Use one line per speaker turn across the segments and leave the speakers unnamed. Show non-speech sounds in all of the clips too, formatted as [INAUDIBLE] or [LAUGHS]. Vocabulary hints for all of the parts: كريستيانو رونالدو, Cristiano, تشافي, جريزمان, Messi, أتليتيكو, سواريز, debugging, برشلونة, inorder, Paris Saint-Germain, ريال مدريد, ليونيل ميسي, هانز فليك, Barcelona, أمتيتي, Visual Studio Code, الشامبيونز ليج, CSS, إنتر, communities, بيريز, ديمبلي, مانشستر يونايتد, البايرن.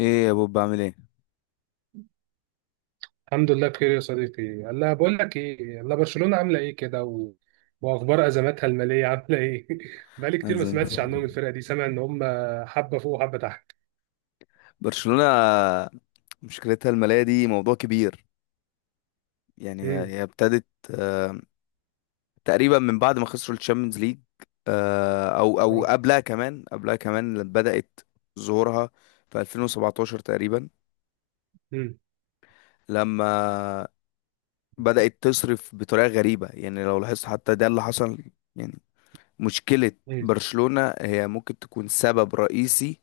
ايه يا بوب، بعمل ايه؟
الحمد لله بخير يا صديقي. هلا بقول لك ايه، هلا برشلونة عامله ايه كده واخبار ازماتها الماليه عامله ايه؟ [LAUGHS] بقالي كتير ما
أنزل.
سمعتش عنهم، الفرقه دي سامع ان هم حبه فوق وحبه تحت.
برشلونة مشكلتها المالية دي موضوع كبير. يعني هي
امم
هي ابتدت تقريبا من بعد ما خسروا الشامبيونز ليج. او
أه.
قبلها كمان بدأت ظهورها في 2017 تقريبا،
امم
لما بدأت تصرف بطريقة غريبة. يعني لو لاحظت حتى ده اللي حصل. يعني مشكلة
امم
برشلونة هي ممكن تكون سبب رئيسي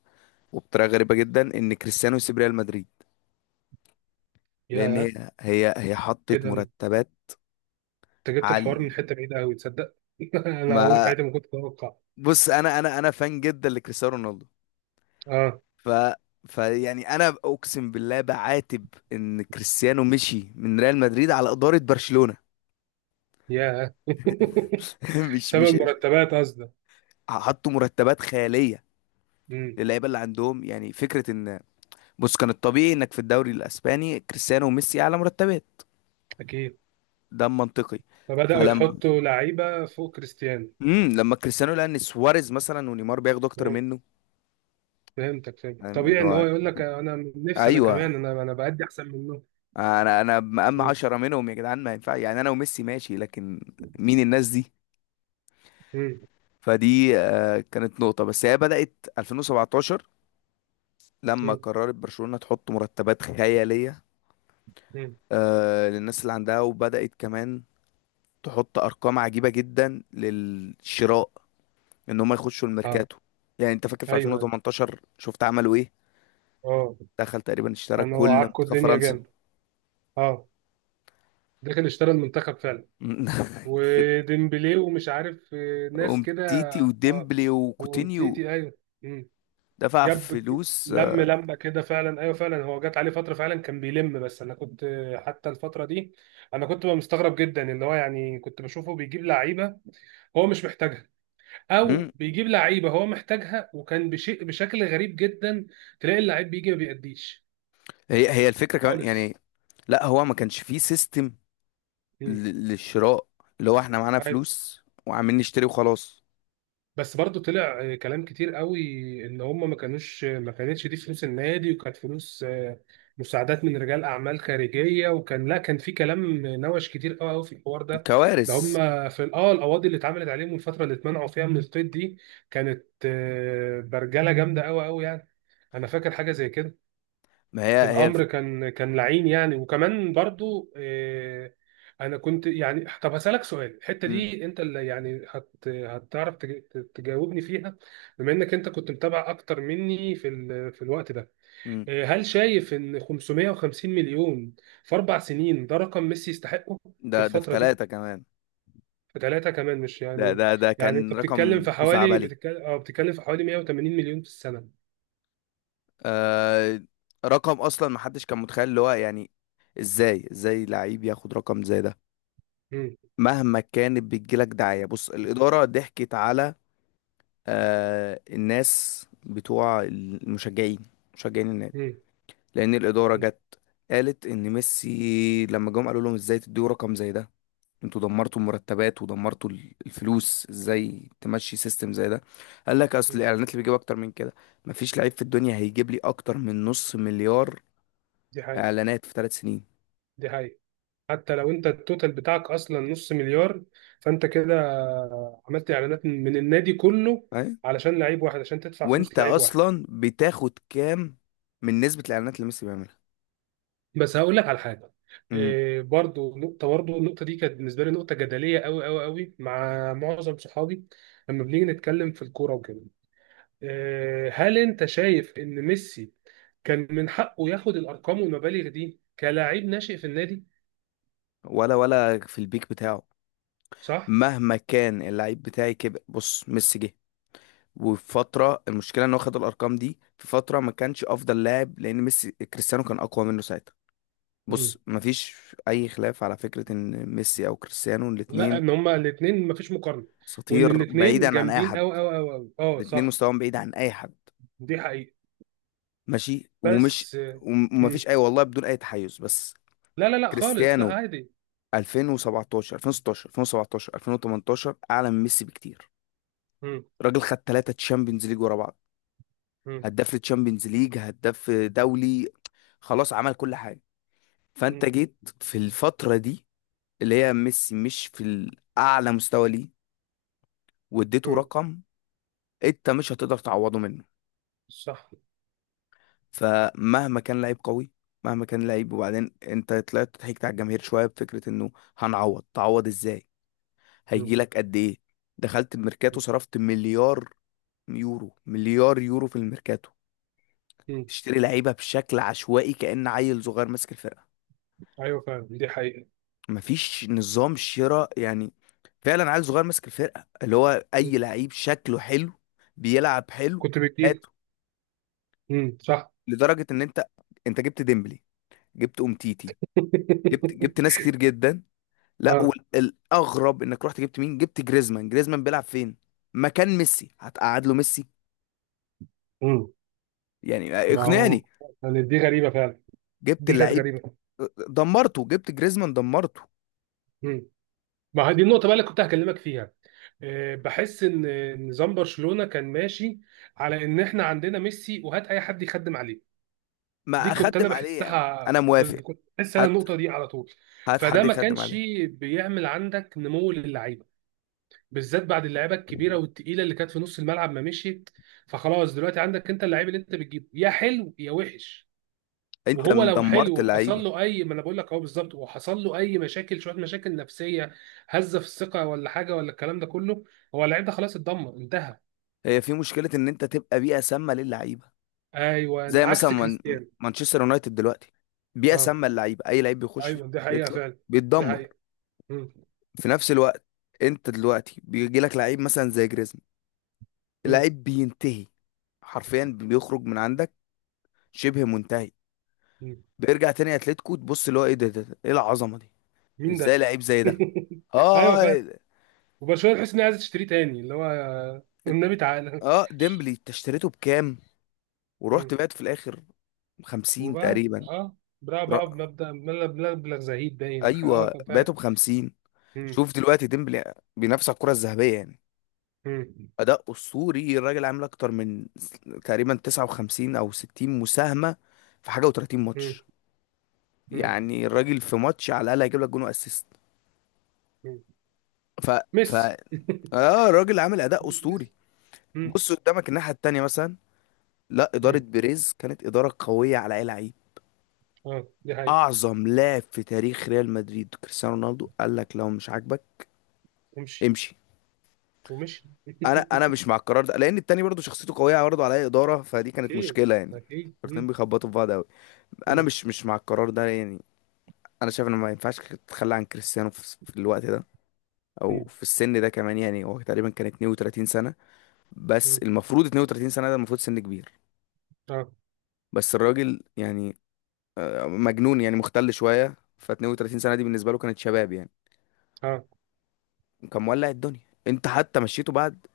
وبطريقة غريبة جدا ان كريستيانو يسيب ريال مدريد، لان
يا
هي حطت
كده انت
مرتبات
جبت
على
الحوار من حته بعيده قوي، تصدق؟ [LAUGHS] انا عمري في
ما.
حياتي ما كنت اتوقع.
بص انا فان جدا لكريستيانو رونالدو،
اه.
ف فيعني انا اقسم بالله بعاتب ان كريستيانو مشي من ريال مدريد على اداره برشلونه.
يا.
[LAUGHS]
[LAUGHS]
مش
سبب
مش
مرتبات قصدك؟
حطوا مرتبات خياليه
امم
للعيبه اللي عندهم. يعني فكره ان، بص، كان الطبيعي انك في الدوري الاسباني كريستيانو وميسي اعلى مرتبات،
اكيد.
ده منطقي.
فبداوا
فلما
يحطوا لعيبه فوق كريستيانو.
لما كريستيانو لقى ان سواريز مثلا ونيمار بياخدوا اكتر منه،
فهمتك فهمتك،
فاهم اللي
طبيعي ان
هو،
هو يقول لك انا نفسي، انا
ايوه،
كمان، انا بأدي احسن منه.
انا مقام
مم.
عشرة منهم يا جدعان، ما ينفع. يعني انا وميسي ماشي، لكن مين الناس دي؟
مم.
فدي كانت نقطة، بس هي بدأت 2017 لما
مم.
قررت برشلونة تحط مرتبات خيالية
مم.
للناس اللي عندها، وبدأت كمان تحط أرقام عجيبة جدا للشراء، إن هم يخشوا
اه.
الميركاتو. يعني أنت فاكر في
ايوه ايوه.
2018 شفت عملوا إيه؟
اه.
دخل تقريبا اشترى
انا هو
كل
عكوا
منتخب
الدنيا
فرنسا.
جامد. اه. داخل اشترى المنتخب فعلا.
[LAUGHS]
وديمبلي ومش عارف ناس كده.
أمتيتي
اه.
وديمبلي وكوتينيو،
وامتيتي، ايوه. مم.
دفع
جاب.
فلوس.
لم لمه كده فعلا، ايوه فعلا، هو جات عليه فتره فعلا كان بيلم. بس انا كنت حتى الفتره دي انا كنت بقى مستغرب جدا. اللي هو يعني كنت بشوفه بيجيب لعيبه هو مش محتاجها، او بيجيب لعيبه هو محتاجها وكان بشيء بشكل غريب جدا. تلاقي اللعيب بيجي ما بيأديش
هي الفكرة كمان،
خالص.
يعني لا، هو ما كانش فيه سيستم
مم.
للشراء، اللي هو احنا معانا
عادي.
فلوس وعاملين نشتري وخلاص.
بس برضو طلع كلام كتير قوي ان هم ما كانتش دي فلوس النادي، وكانت فلوس مساعدات من رجال اعمال خارجيه، وكان، لا، كان في كلام نوش كتير قوي قوي في الحوار ده. ده هم
كوارث.
في اه القواضي اللي اتعملت عليهم والفتره اللي اتمنعوا فيها من القيد دي، كانت برجله جامده قوي قوي يعني. انا فاكر حاجه زي كده.
ما
الامر كان لعين يعني، وكمان برضو انا كنت يعني، طب هسالك سؤال الحته
م-
دي انت اللي يعني هتعرف تجاوبني فيها. بما انك انت كنت متابع اكتر مني في في الوقت ده،
م.
هل شايف ان 550 مليون في 4 سنين ده رقم ميسي يستحقه في
ده ده في
الفتره دي؟
ثلاثة كمان.
في 3 كمان، مش
ده
يعني،
ده ده
يعني انت
كان
بتتكلم
رقم
في حوالي،
خزعبلي.
بتتكلم، اه، بتتكلم في حوالي 180 مليون في السنه.
آه، رقم اصلا ما حدش كان متخيل. اللي هو يعني ازاي لعيب ياخد رقم زي ده؟
امم
مهما كانت بتجيلك دعاية. بص، الإدارة ضحكت على آه الناس بتوع المشجعين، مشجعين النادي،
امم
لان الاداره جت قالت ان ميسي لما جم قالوا لهم ازاي تديوا رقم زي ده؟ انتوا دمرتوا المرتبات ودمرتوا الفلوس، ازاي تمشي سيستم زي ده؟ قال لك اصل الاعلانات اللي بيجيب اكتر من كده، مفيش لعيب في الدنيا هيجيب لي اكتر من نص مليار
دي حقيقه،
اعلانات في ثلاث سنين.
دي حقيقه. حتى لو انت التوتال بتاعك اصلا نص مليار، فانت كده عملت اعلانات من النادي كله
فاهم؟
علشان لعيب واحد، عشان تدفع فلوس
وانت
لعيب واحد.
اصلا بتاخد كام من نسبه الاعلانات اللي ميسي بيعملها؟
بس هقول لك على حاجه.
مم.
إيه، برضو نقطه، برضو النقطه دي كانت بالنسبه لي نقطه جدليه قوي قوي قوي مع معظم صحابي لما بنيجي نتكلم في الكوره وكده. إيه، هل انت شايف ان ميسي كان من حقه ياخد الارقام والمبالغ دي كلاعب ناشئ في النادي؟
ولا في البيك بتاعه.
صح.
مهما كان اللعيب بتاعي كبر. بص، ميسي جه وفي فترة المشكلة ان هو خد الارقام دي في فترة ما كانش افضل لاعب، لان ميسي كريستيانو كان اقوى منه ساعتها. بص، مفيش اي خلاف على فكرة ان ميسي او كريستيانو
لا،
الاتنين
ان هما الاثنين مفيش مقارنه، وان
اساطير
الاثنين
بعيدا عن اي
جامدين
حد.
قوي قوي قوي قوي. اه
الاتنين
صح،
مستواهم بعيد عن اي حد،
دي حقيقه.
ماشي. ومش
بس.
ومفيش
مم.
اي، والله بدون اي تحيز، بس
لا خالص، لا
كريستيانو
عادي.
2017 2016 2017 2018 اعلى من ميسي بكتير.
مم.
راجل خد ثلاثة تشامبيونز ليج ورا بعض،
مم.
هداف للتشامبيونز ليج، هداف دولي، خلاص عمل كل حاجة. فانت
مم.
جيت في الفترة دي، اللي هي ميسي مش في الأعلى مستوى ليه، واديته
مم.
رقم انت مش هتقدر تعوضه منه.
صح.
فمهما كان لعيب قوي، مهما كان لعيب، وبعدين انت طلعت ضحكت على الجماهير شوية بفكرة انه هنعوض. تعوض ازاي؟ هيجي
مم.
لك قد ايه؟ دخلت الميركاتو صرفت مليار يورو، مليار يورو في الميركاتو
مم.
تشتري لعيبة بشكل عشوائي كأن عيل صغير ماسك الفرقة.
ايوه فعلا، دي حقيقه.
مفيش نظام شراء. يعني فعلا عيل صغير ماسك الفرقه، اللي هو
مم.
اي لعيب شكله حلو بيلعب حلو،
كنت بتجيب.
هاته.
مم. صح.
لدرجه ان انت، انت جبت ديمبلي، جبت امتيتي، جبت ناس
[LAUGHS]
كتير جدا. لا،
اه.
والاغرب انك رحت جبت مين؟ جبت جريزمان. جريزمان بيلعب فين؟ مكان ميسي. هتقعد له ميسي؟
مم.
يعني
ما هو
اقنعني.
يعني دي غريبه فعلا،
جبت
دي كانت
اللعيب
غريبه.
دمرته، جبت جريزمان دمرته.
مم. ما هي دي النقطة بقى اللي كنت هكلمك فيها. بحس ان نظام برشلونة كان ماشي على ان احنا عندنا ميسي وهات اي حد يخدم عليه. دي
ما
كنت انا
اخدم عليه يعني.
بحسها،
انا
بس
موافق.
كنت بحس انا
هات،
النقطة دي على طول.
هات
فده
حد
ما
يخدم
كانش
عليه.
بيعمل عندك نمو للعيبة، بالذات بعد اللعيبة الكبيرة والتقيلة اللي كانت في نص الملعب ما مشيت. فخلاص دلوقتي عندك انت اللعيب اللي انت بتجيبه يا حلو يا وحش،
انت
وهو لو
دمرت
حلو وحصل
اللعيبه.
له اي، ما انا بقول لك اهو بالظبط، وحصل له اي مشاكل شويه، مشاكل نفسيه، هزه في الثقه ولا حاجه ولا الكلام ده كله، هو اللعيب ده خلاص اتدمر انتهى.
هي في مشكله ان انت تبقى بيئه سامه للعيبه.
ايوه،
زي مثلا
عكس
من
كريستيانو.
مانشستر يونايتد دلوقتي، بيئه
اه
سامه للعيبه، اي لعيب بيخش فيه
ايوه، دي حقيقه
بيطلع
فعلا، دي
بيتدمر.
حقيقه. مم.
في نفس الوقت، انت دلوقتي بيجي لك لعيب مثلا زي جريزمان،
مم.
اللعيب بينتهي، حرفيا بيخرج من عندك شبه منتهي،
مم.
بيرجع تاني اتلتيكو تبص اللي هو ايه ده, ده, ده، ايه العظمه دي؟
مين
ازاي
ده؟
لعيب زي ده؟
[LAUGHS] ايوه
اه اه
فعلا. وبرشلونه تحس انها عايزه تشتريه تاني، اللي هو والنبي تعالى.
ديمبلي انت اشتريته بكام ورحت
مم.
بعت في الاخر؟ 50
وبقى،
تقريبا.
اه، بقى
ر-
بمبدا مبلغ، مبلغ زهيد، باين اه
ايوه
كان
بعته
فعلا.
ب 50.
مم.
شوف دلوقتي ديمبلي بينافس على الكرة الذهبية. يعني
مم.
أداء أسطوري. الراجل عامل أكتر من تقريبا 59 أو 60 مساهمة في حاجة و30
مم.
ماتش.
مم.
يعني الراجل في ماتش على الأقل هيجيب لك جون وأسيست.
مم.
ف ف
ميسي. [LAUGHS]
آه، الراجل عامل أداء
مم.
أسطوري. بص قدامك الناحية التانية مثلا، لا، إدارة
مم.
بيريز كانت إدارة قوية على أي لعيب.
اه دي حقيقة.
أعظم لاعب في تاريخ ريال مدريد كريستيانو رونالدو قال لك لو مش عاجبك
امشي.
امشي.
ومشي. [LAUGHS]
انا مش مع القرار ده، لان التاني برضه شخصيته قويه، برضه عليا اداره، فدي كانت
اكيد،
مشكله. يعني
اكيد.
الاتنين
مم.
بيخبطوا في بعض قوي. انا
مم.
مش مع القرار ده. يعني انا شايف ان ما ينفعش تتخلى عن كريستيانو في في الوقت ده او
مم.
في السن ده كمان. يعني هو تقريبا كان 32 سنه، بس
مم.
المفروض 32 سنه ده المفروض سن كبير.
اه
بس الراجل يعني مجنون، يعني مختل شويه، ف 32 سنه دي بالنسبه له كانت شباب. يعني
اه.
وكان مولع الدنيا. انت حتى مشيته بعد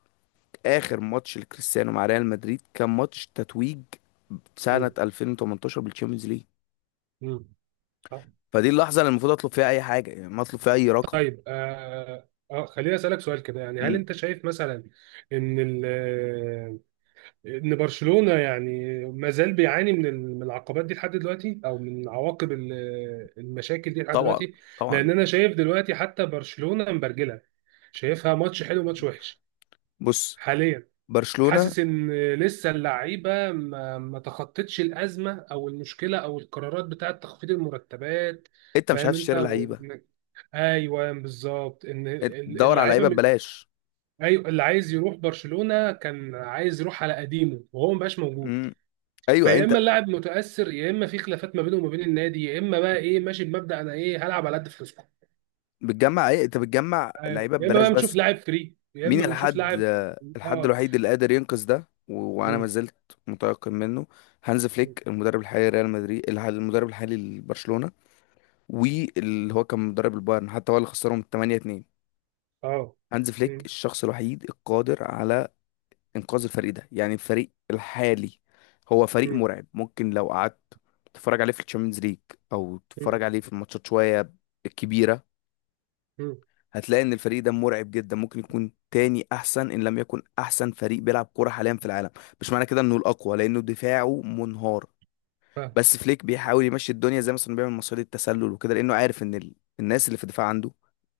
اخر ماتش لكريستيانو مع ريال مدريد، كان ماتش تتويج
مم.
سنة 2018 بالتشامبيونز ليج.
مم. آه.
فدي اللحظة اللي المفروض اطلب فيها اي حاجة، يعني ما اطلب فيها اي رقم.
طيب، اه اه، خليني اسالك سؤال كده. يعني هل
مم.
انت شايف مثلا ان ان برشلونة يعني ما زال بيعاني من من العقبات دي لحد دلوقتي، او من عواقب المشاكل دي لحد
طبعا،
دلوقتي؟
طبعا.
لان انا شايف دلوقتي حتى برشلونة مبرجلة، شايفها ماتش حلو ماتش وحش
بص
حاليا.
برشلونة،
حاسس ان لسه اللعيبه ما تخطتش الازمه او المشكله او القرارات بتاعه تخفيض المرتبات.
انت مش
فاهم
عارف
انت
تشتري لعيبة،
وانك، ايوه بالظبط، ان
انت تدور على
اللعيبه
لعيبة ببلاش.
ايوه، اللي عايز يروح برشلونه كان عايز يروح على قديمه وهو مبقاش موجود.
مم. ايوه
فيا
انت
اما اللاعب متاثر، يا اما في خلافات ما بينه وما بين النادي، يا اما بقى ايه، ماشي بمبدا انا ايه هلعب على قد فلوسكم.
بتجمع ايه؟ انت بتجمع
أيوة.
لعيبة
يا اما
ببلاش
بقى بنشوف
بس.
لاعب فري، يا اما
مين
بنشوف
الحد،
لاعب.
الحد
اه.
الوحيد اللي قادر ينقذ ده، وانا ما
مم.
زلت متيقن منه؟ هانز فليك، المدرب الحالي لريال مدريد، المدرب الحالي لبرشلونة، واللي هو كان مدرب البايرن حتى هو اللي خسرهم 8-2.
اه.
هانز فليك
مم.
الشخص الوحيد القادر على انقاذ الفريق ده، يعني الفريق الحالي هو فريق
مم.
مرعب. ممكن لو قعدت تتفرج عليه في الشامبيونز ليج او تتفرج عليه في الماتشات شويه الكبيره،
مم.
هتلاقي ان الفريق ده مرعب جدا. ممكن يكون تاني احسن، ان لم يكن احسن فريق بيلعب كوره حاليا في العالم. مش معنى كده انه الاقوى لانه دفاعه منهار،
فاهم.
بس فليك بيحاول يمشي الدنيا زي مثلا بيعمل مصيدة التسلل وكده، لانه عارف ان الناس اللي في الدفاع عنده،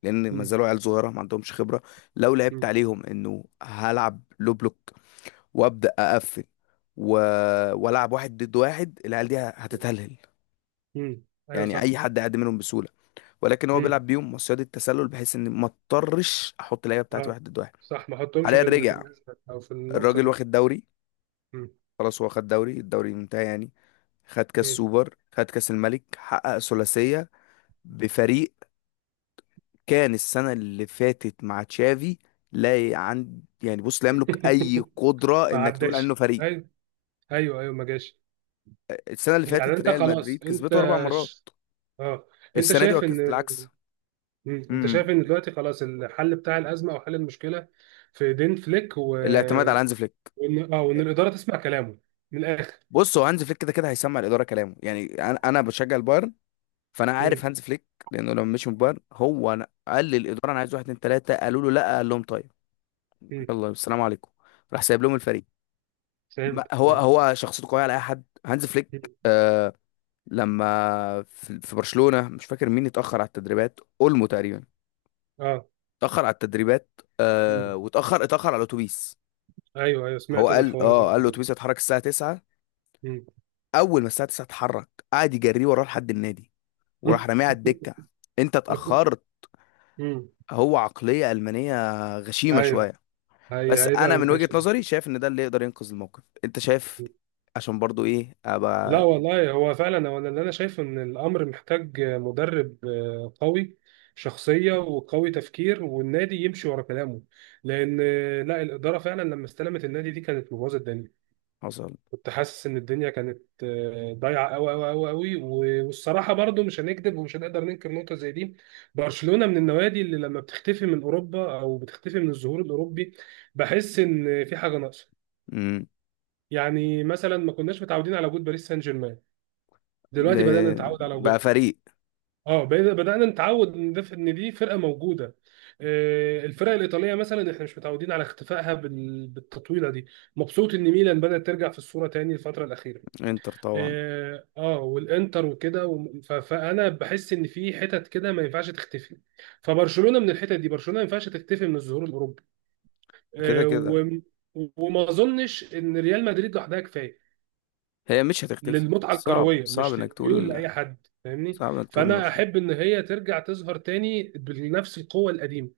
لان ما
مم.
زالوا عيال صغيره ما عندهمش خبره. لو لعبت
مم.
عليهم انه هلعب لو بلوك وابدا اقفل و... والعب واحد ضد واحد، العيال دي هتتهلهل.
مم. ايوه
يعني
صح.
اي حد يعدي منهم بسهوله. ولكن هو
مم.
بيلعب بيهم مصيدة التسلل بحيث ان ما اضطرش احط اللعيبه بتاعتي
اه
واحد ضد واحد.
صح، ما احطهمش
حاليا
في في
رجع
الازمه او في النقطه
الراجل،
دي.
واخد دوري.
مم.
خلاص هو خد دوري، الدوري انتهى يعني. خد كاس
مم.
سوبر، خد كاس الملك، حقق ثلاثيه بفريق كان السنة اللي فاتت مع تشافي لا ي- عند. يعني بص، لا يملك
[LAUGHS]
أي قدرة
ما
إنك تقول عنه
عداش،
فريق.
ايوه ايوه ايوه، ما جاش.
السنة اللي
يعني
فاتت
انت
ريال
خلاص
مدريد
انت
كسبته أربع مرات،
ش... اه، انت
السنة دي
شايف ان،
العكس.
مم، انت
امم،
شايف ان دلوقتي خلاص الحل بتاع الازمه او حل المشكله في ايدين فليك
الاعتماد على هانز فليك.
وان اه وان الاداره تسمع كلامه من الاخر؟
بص هو هانز فليك كده كده هيسمع الإدارة كلامه. يعني أنا بشجع البايرن، فأنا
مم.
عارف هانز فليك. لأنه لما مشي من البايرن هو، أنا قال للإدارة أنا عايز واحد اتنين تلاتة، قالوا له لأ، قال لهم طيب
مم.
يلا السلام عليكم، راح سايب لهم الفريق.
فهمت
هو
فهمت
هو شخصيته قوية على أي حد، هانز فليك.
مم.
آه، لما في في برشلونة، مش فاكر مين اتأخر على التدريبات، اولمو تقريبا،
اه.
اتأخر على التدريبات.
مم.
آه، اتأخر على الاتوبيس.
ايوه ايوه،
هو
سمعت انا
قال،
الحوار ده
اه قال،
قبل كده.
الاتوبيس هيتحرك الساعة 9. اول ما الساعة 9 اتحرك، قعد يجريه وراه لحد النادي، وراح
مم.
راميه على
[LAUGHS]
الدكة. انت اتأخرت.
مم.
هو عقلية ألمانية غشيمة
ايوه،
شوية.
هي
بس انا
هيبقى
من وجهة
ماشي.
نظري شايف ان ده اللي يقدر ينقذ الموقف، انت شايف، عشان برضو ايه
لا
ابقى.
والله، هو فعلا هو اللي انا شايفه ان الامر محتاج مدرب قوي شخصيه وقوي تفكير، والنادي يمشي ورا كلامه. لان لا الاداره فعلا لما استلمت النادي دي كانت مبوظه الدنيا.
حصل.
كنت حاسس ان الدنيا كانت ضايعه قوي قوي قوي قوي. والصراحه برضو، مش هنكذب ومش هنقدر ننكر نقطه زي دي، برشلونه من النوادي اللي لما بتختفي من اوروبا او بتختفي من الظهور الاوروبي بحس ان في حاجه ناقصه.
امم.
يعني مثلا ما كناش متعودين على وجود باريس سان جيرمان، دلوقتي بدأنا
ده-
نتعود على
بقى
وجودها.
فريق.
اه، بقينا، بدأنا نتعود ان ده، ان دي فرقة موجودة. الفرق الإيطالية مثلا احنا مش متعودين على اختفائها بالتطويلة دي. مبسوط ان ميلان بدأت ترجع في الصورة تاني الفترة الأخيرة.
انتر طبعا.
اه، والإنتر وكده فأنا بحس ان في حتت كده ما ينفعش تختفي. فبرشلونة من الحتت دي، برشلونة ما ينفعش تختفي من الظهور الأوروبي.
كده
آه،
كده
و- وما اظنش ان ريال مدريد لوحدها كفايه
هي مش هتختفي.
للمتعه
صعب،
الكرويه،
صعب
مش
انك
للميول
تقول،
لاي حد فاهمني.
صعب انك تقول
فانا
المرشد.
احب ان هي ترجع تظهر تاني بنفس القوه القديمه،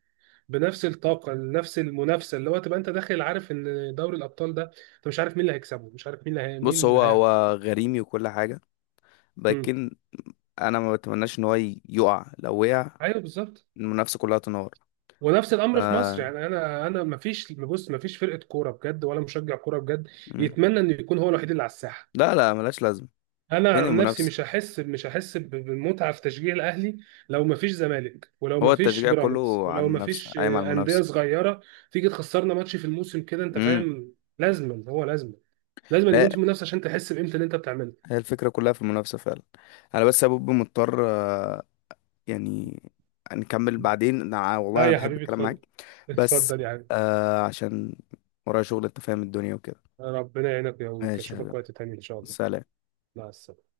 بنفس الطاقه، نفس المنافسه، اللي هو تبقى انت داخل عارف ان دوري الابطال ده انت مش عارف مين اللي هيكسبه، مش عارف مين اللي مين
بص،
اللي
هو
هيعمل.
هو غريمي وكل حاجة،
مم.
لكن انا ما بتمناش ان هو يقع. لو وقع،
ايوه بالظبط.
المنافسة كلها تنهار.
ونفس
ف...
الامر في مصر يعني. انا ما فيش، بص، ما فيش فرقه كوره بجد ولا مشجع كوره بجد
مم.
يتمنى انه يكون هو الوحيد اللي على الساحه.
لا لا، ملاش لازمة.
انا
فين
عن نفسي
المنافسة؟
مش هحس، مش هحس بالمتعه في تشجيع الاهلي لو ما فيش زمالك، ولو
هو
ما فيش
التشجيع
بيراميدز،
كله على
ولو ما
المنافسة،
فيش
قايم على
انديه
المنافسة.
صغيره تيجي تخسرنا ماتش في الموسم كده، انت
امم.
فاهم. لازما، هو لازما، لازما
هي
يكون في منافسه عشان تحس بقيمه اللي انت بتعمله.
هي الفكرة كلها في المنافسة فعلا. انا بس يا بوب مضطر، يعني نكمل بعدين. والله
لا
انا
يا
بحب
حبيبي
الكلام
اتفضل،
معاك بس،
اتفضل يا حبيبي.
آه عشان ورايا شغل، انت فاهم الدنيا وكده.
ربنا يعينك يا ويك،
ماشي يا
اشوفك
حبيبي،
وقت تاني ان شاء الله.
سلام.
مع السلامه.